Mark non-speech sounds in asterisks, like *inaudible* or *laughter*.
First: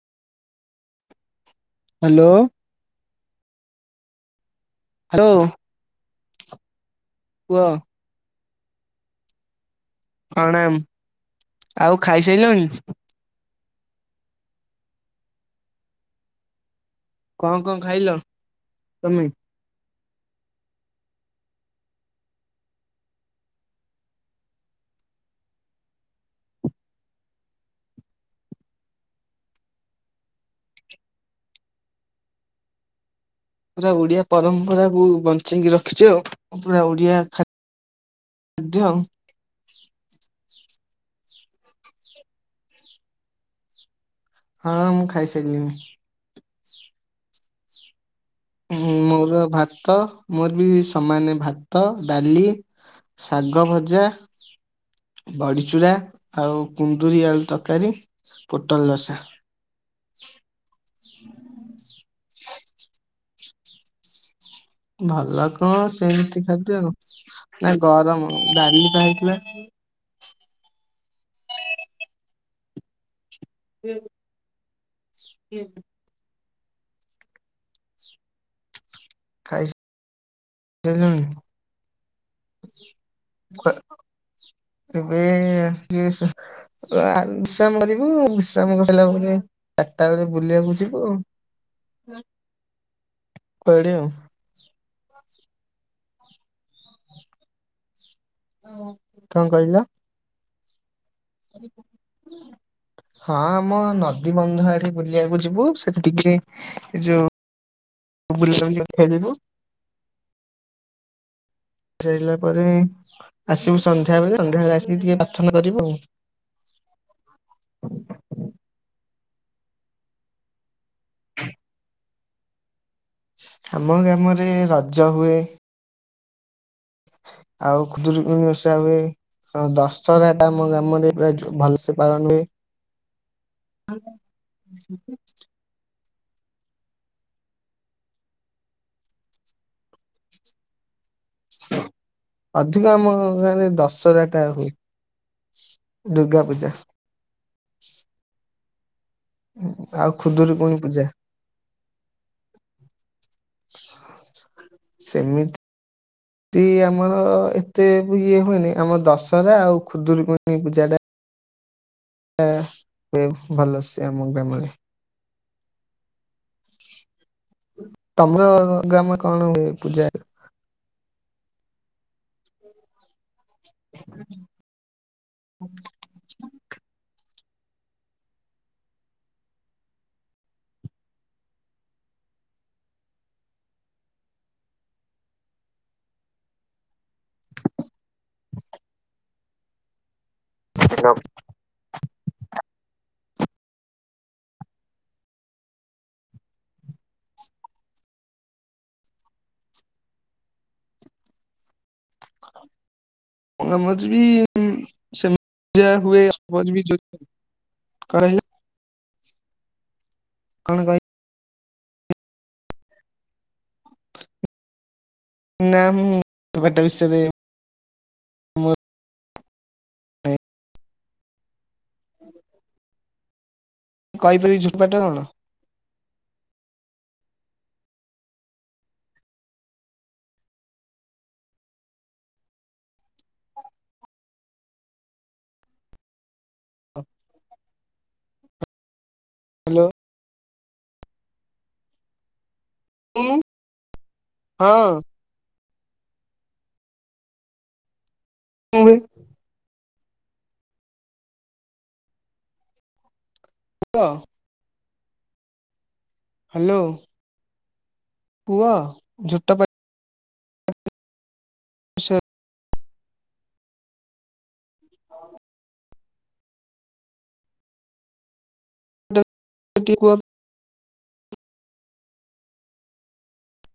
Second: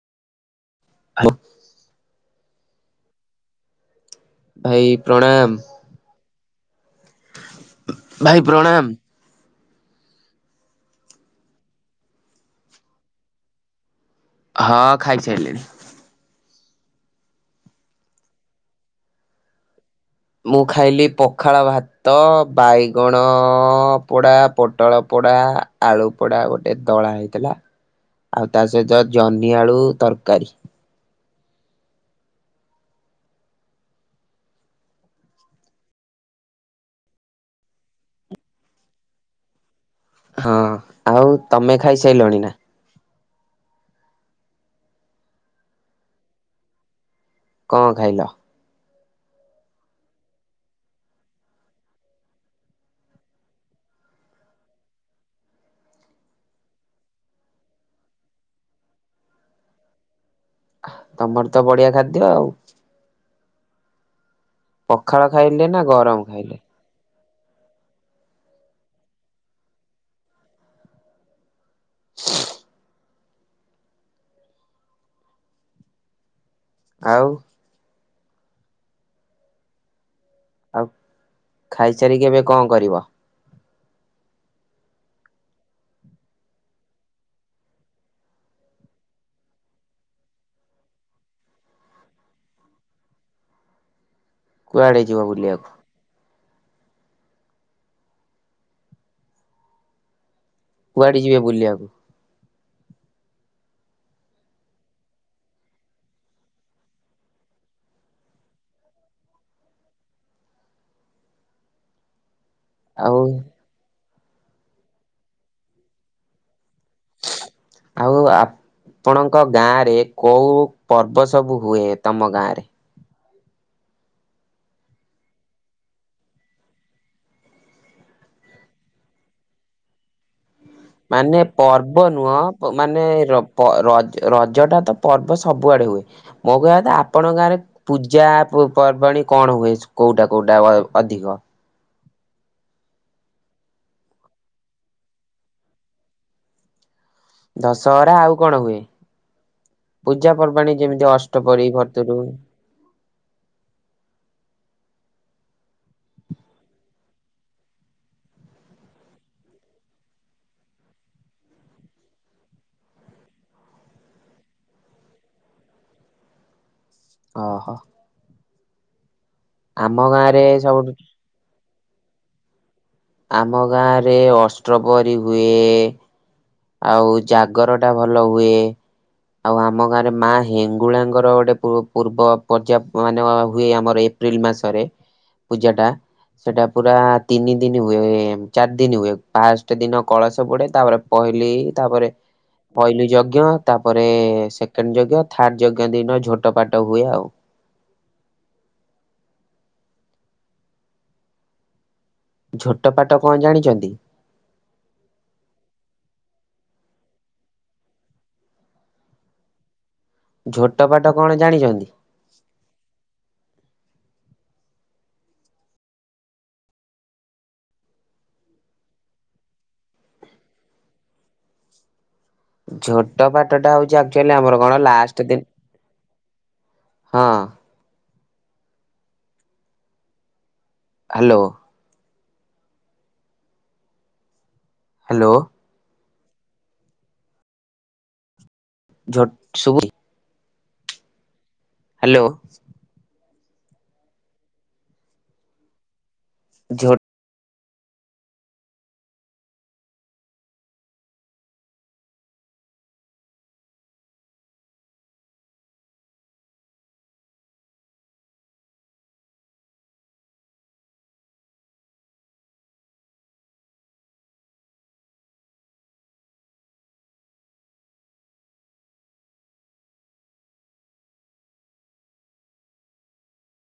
Hello hello. ଭାଇ hello ପ୍ରଣାମ। *unintelligible* କୁହ। ଭାଇ ପ୍ରଣାମ। ପ୍ରଣାମ ଆଉ ଖାଇସାଇଲଣି? ହଁ ଖାଇସାଇଲିଣି। କଣ କଣ ଖାଇଲ ତମେ। ମୁଁ ଖାଇଲି ପଖାଳ ଭାତ ବାଇଗଣଅ ପୋଡ଼ା ପୋଟଳ ପୋଡ଼ା ଆଳୁ ପୋଡ଼ା ଗୋଟେ ଦଳା ହେଇଥିଲା ଆଉ ତା ସହିତ ଜହ୍ନି ଆଳୁ ତରକାରୀ । ପୁରା ଓଡିଆ ପରମ୍ପରାକୁୁ ବଞ୍ଚେଇକି ରଖିଛି ଆଉ ପୁରା ଓଡିଆା ଖାଦ୍ୟ ଆଉ *unintelligible* ହଁ ଆଉ ତମେ ଖାଇସାଇଲଣି ନା? ହଁ ମୁଁ ଖାଇସାଇଲିି । କଁ ଖାଇଲ? ମୁଁ ମୋର ଭାତ ମୋର ବି ସମାନେ ଭାତ ଡାଲି ଶାଗ ଭଜା ବଡିଚୂୁରା ଆଉ କୁନ୍ଦୁରି ଆଳୁ ତରକାରୀ ପୋଟଲ ଲସା। ତମର ତ ବଢିଆ ଖାଦ୍ୟ ଆଉ ପଖାଳ ଭଲ ଖାଇଲେ କ‍ଅଁ ନା ଗରମ ସେମିତି ଖାଇଲେ? ଖାଦ୍ୟ ନା ଗରମ ଡାଲି ପା ହେଇଥିଲା । *inaudible* ହୁଁ ହୁଁ *unintelligible* ଆଉ ଖାଇଶ ହେଲୁଣି। ପଚାରିକି ଏବେ କଣ କରିବ? ଏବେ ଆସ୍ଲୁ ୟା ବିଶ୍ରାମ କରିବୁ ବିଶ୍ରାମ ସାରିଲା ପରେ ଚାରିଟା ବେଳେ ବୁଲିବାକୁ ଯିବୁ ଆଉ କହିଲି ଆଉ *unintelligible* କୁଆଡେ ଯିବ। ଲିଆକୁ। କଣ କହିଲ *unintelligible* କୁଆଡେ ଯିବେ ବୁଲିବାକୁ? ହଁ ଆମ ନଦୀ ବନ୍ଧ ଆଡେ ବୁଲିଆକୁ ଯିବୁ ସେଠିକି ଏ ଯୋଉ ବୁଲାବଲିଖଳିବୁ ସେଇିଲ ପରେ ଆଉ ଆସିବୁ ସନ୍ଧ୍ୟା ସନ୍ଧ୍ୟା ବେଳେ ସନ୍ଧ୍ୟା ବେଳେ ଆସିକି ଟିକେ ପ୍ରାର୍ଥନା କରିବ ଆଉ। ଆଉ ଆ ଆପଣଙ୍କ ଗାଁ ରେ କୋଉ ପର୍ବ ସବୁ ହୁଏ ତମ ଗାଁ ରେ ଆମ ଗ୍ରାମରେ ରଜ ହୁଏ। ଆଉ ଖୁଦୁରିକୁଣି ଓଷା ହୁଏ ହଁ ଦଶ ମାନେ ପର୍ବ ନୁହଁ ମାନେ ରପ ରଜ୍ ରଜ ଟା ତ ପର୍ବ ସବୁଆଡେ ହୁଏ। ମୋ କହିବାତା ଆପଣଙ୍କ ଗାଁରେ ପୂଜା ପର୍ବାଣୀ କଣ ହୁଏ କୋଉଟା କୋଉଟା ଅଧିକ? ଅଧିକ ଆମ ଗାରେ ଦଶରା ଟା ହୁଏ ଦୁର୍ଗା ପୂଜା। ଦଶହରା ଆଉ କଣ ହୁଏ? ଆଉ ପୂଜା ଖୁଦୁରୁକୁଣୀ ପର୍ବାଣୀ ପୂଜା ଯେମିତି ଅଷ୍ଟ ପରୀ ଭରତରୁ ସେମିତି ଆମର ଏତେ ଇଏ ହୁଏନି ଆମର ଦଶହରା ଆଉ ଖୁଦୁରୀକୁଣ ପୂଜା ଟା ଆ ଭଲ ସେ ଆମ ଗ୍ରାମରେ ହ ହୋ। ତମର ଗ୍ରାମ କଣ ହୁଏ ଆମ ପୂଜା? ଗାଁ ରେ ସବୁଠ ଆମ ଗାଁ ରେ ଅଷ୍ଟ୍ରପରିୀ ହୁଏ। ଆଉ ଜାଗର ଟା ଭଲ ହୁଏ ଆଉ ଆମ ଗାଁରେ ମା ହେଙ୍ଗୁଳାଙ୍କର ଗୋଟେ ପୂର୍ବ ପର୍ଯ୍ୟାପ୍ତ ମାନେ ହୁଏ ଆମର ଏପ୍ରିଲ ମାସରେ ପୂଜା ଟା ସେଟା ପୁରା ତିନି ଦିନ ହୁଏ ଚାରି ଦିନ ହୁଏ ପାଞ୍ଚ ଦିନ କଳସ ସବୁେ ତା କହିଲି ତାପରେ ପହିଲି ଯଜ୍ଞ ତାପରେ ସେକେଣ୍ଡ ଯଜ୍ଞ ଥାର୍ଡ ଯଜ୍ଞ ଦିନ ଝୋଟପାଟ ହୁଏ ଆଉ। ଝୋଟପଟ ସମ ବି ସେ ଯା ହୁଏ ବି *inaudible* କଣ ଝୋଟ କହି ବାଟ କଣ ଜାଣିଛନ୍ତି? *inaudible* ନାମଟା ବିଷରେ *inaudible* ଝୋଟ ବାଟ ଟା ହଉଛି ଆଚୁଆ ଆମର କହିପାରିବି କଣ ଝୋଟପାଟ ଲାଷ୍ଟ ଦିନ ହଁ। ହ୍ୟାଲୋ। ହ୍ୟାଲୋ। *inaudible* ଝୋଟ୍ ହ୍ୟାଲୋ ଶୁଭୁଚି ହାଲୋ। ଉଁ ହଁ। ଝୋ *inaudible* ହାଲୋ ହାଲୋ। ପୁଅ ଝୋଟ ପ *inaudible* ହଁ ହଁ। *inaudible* କୁହ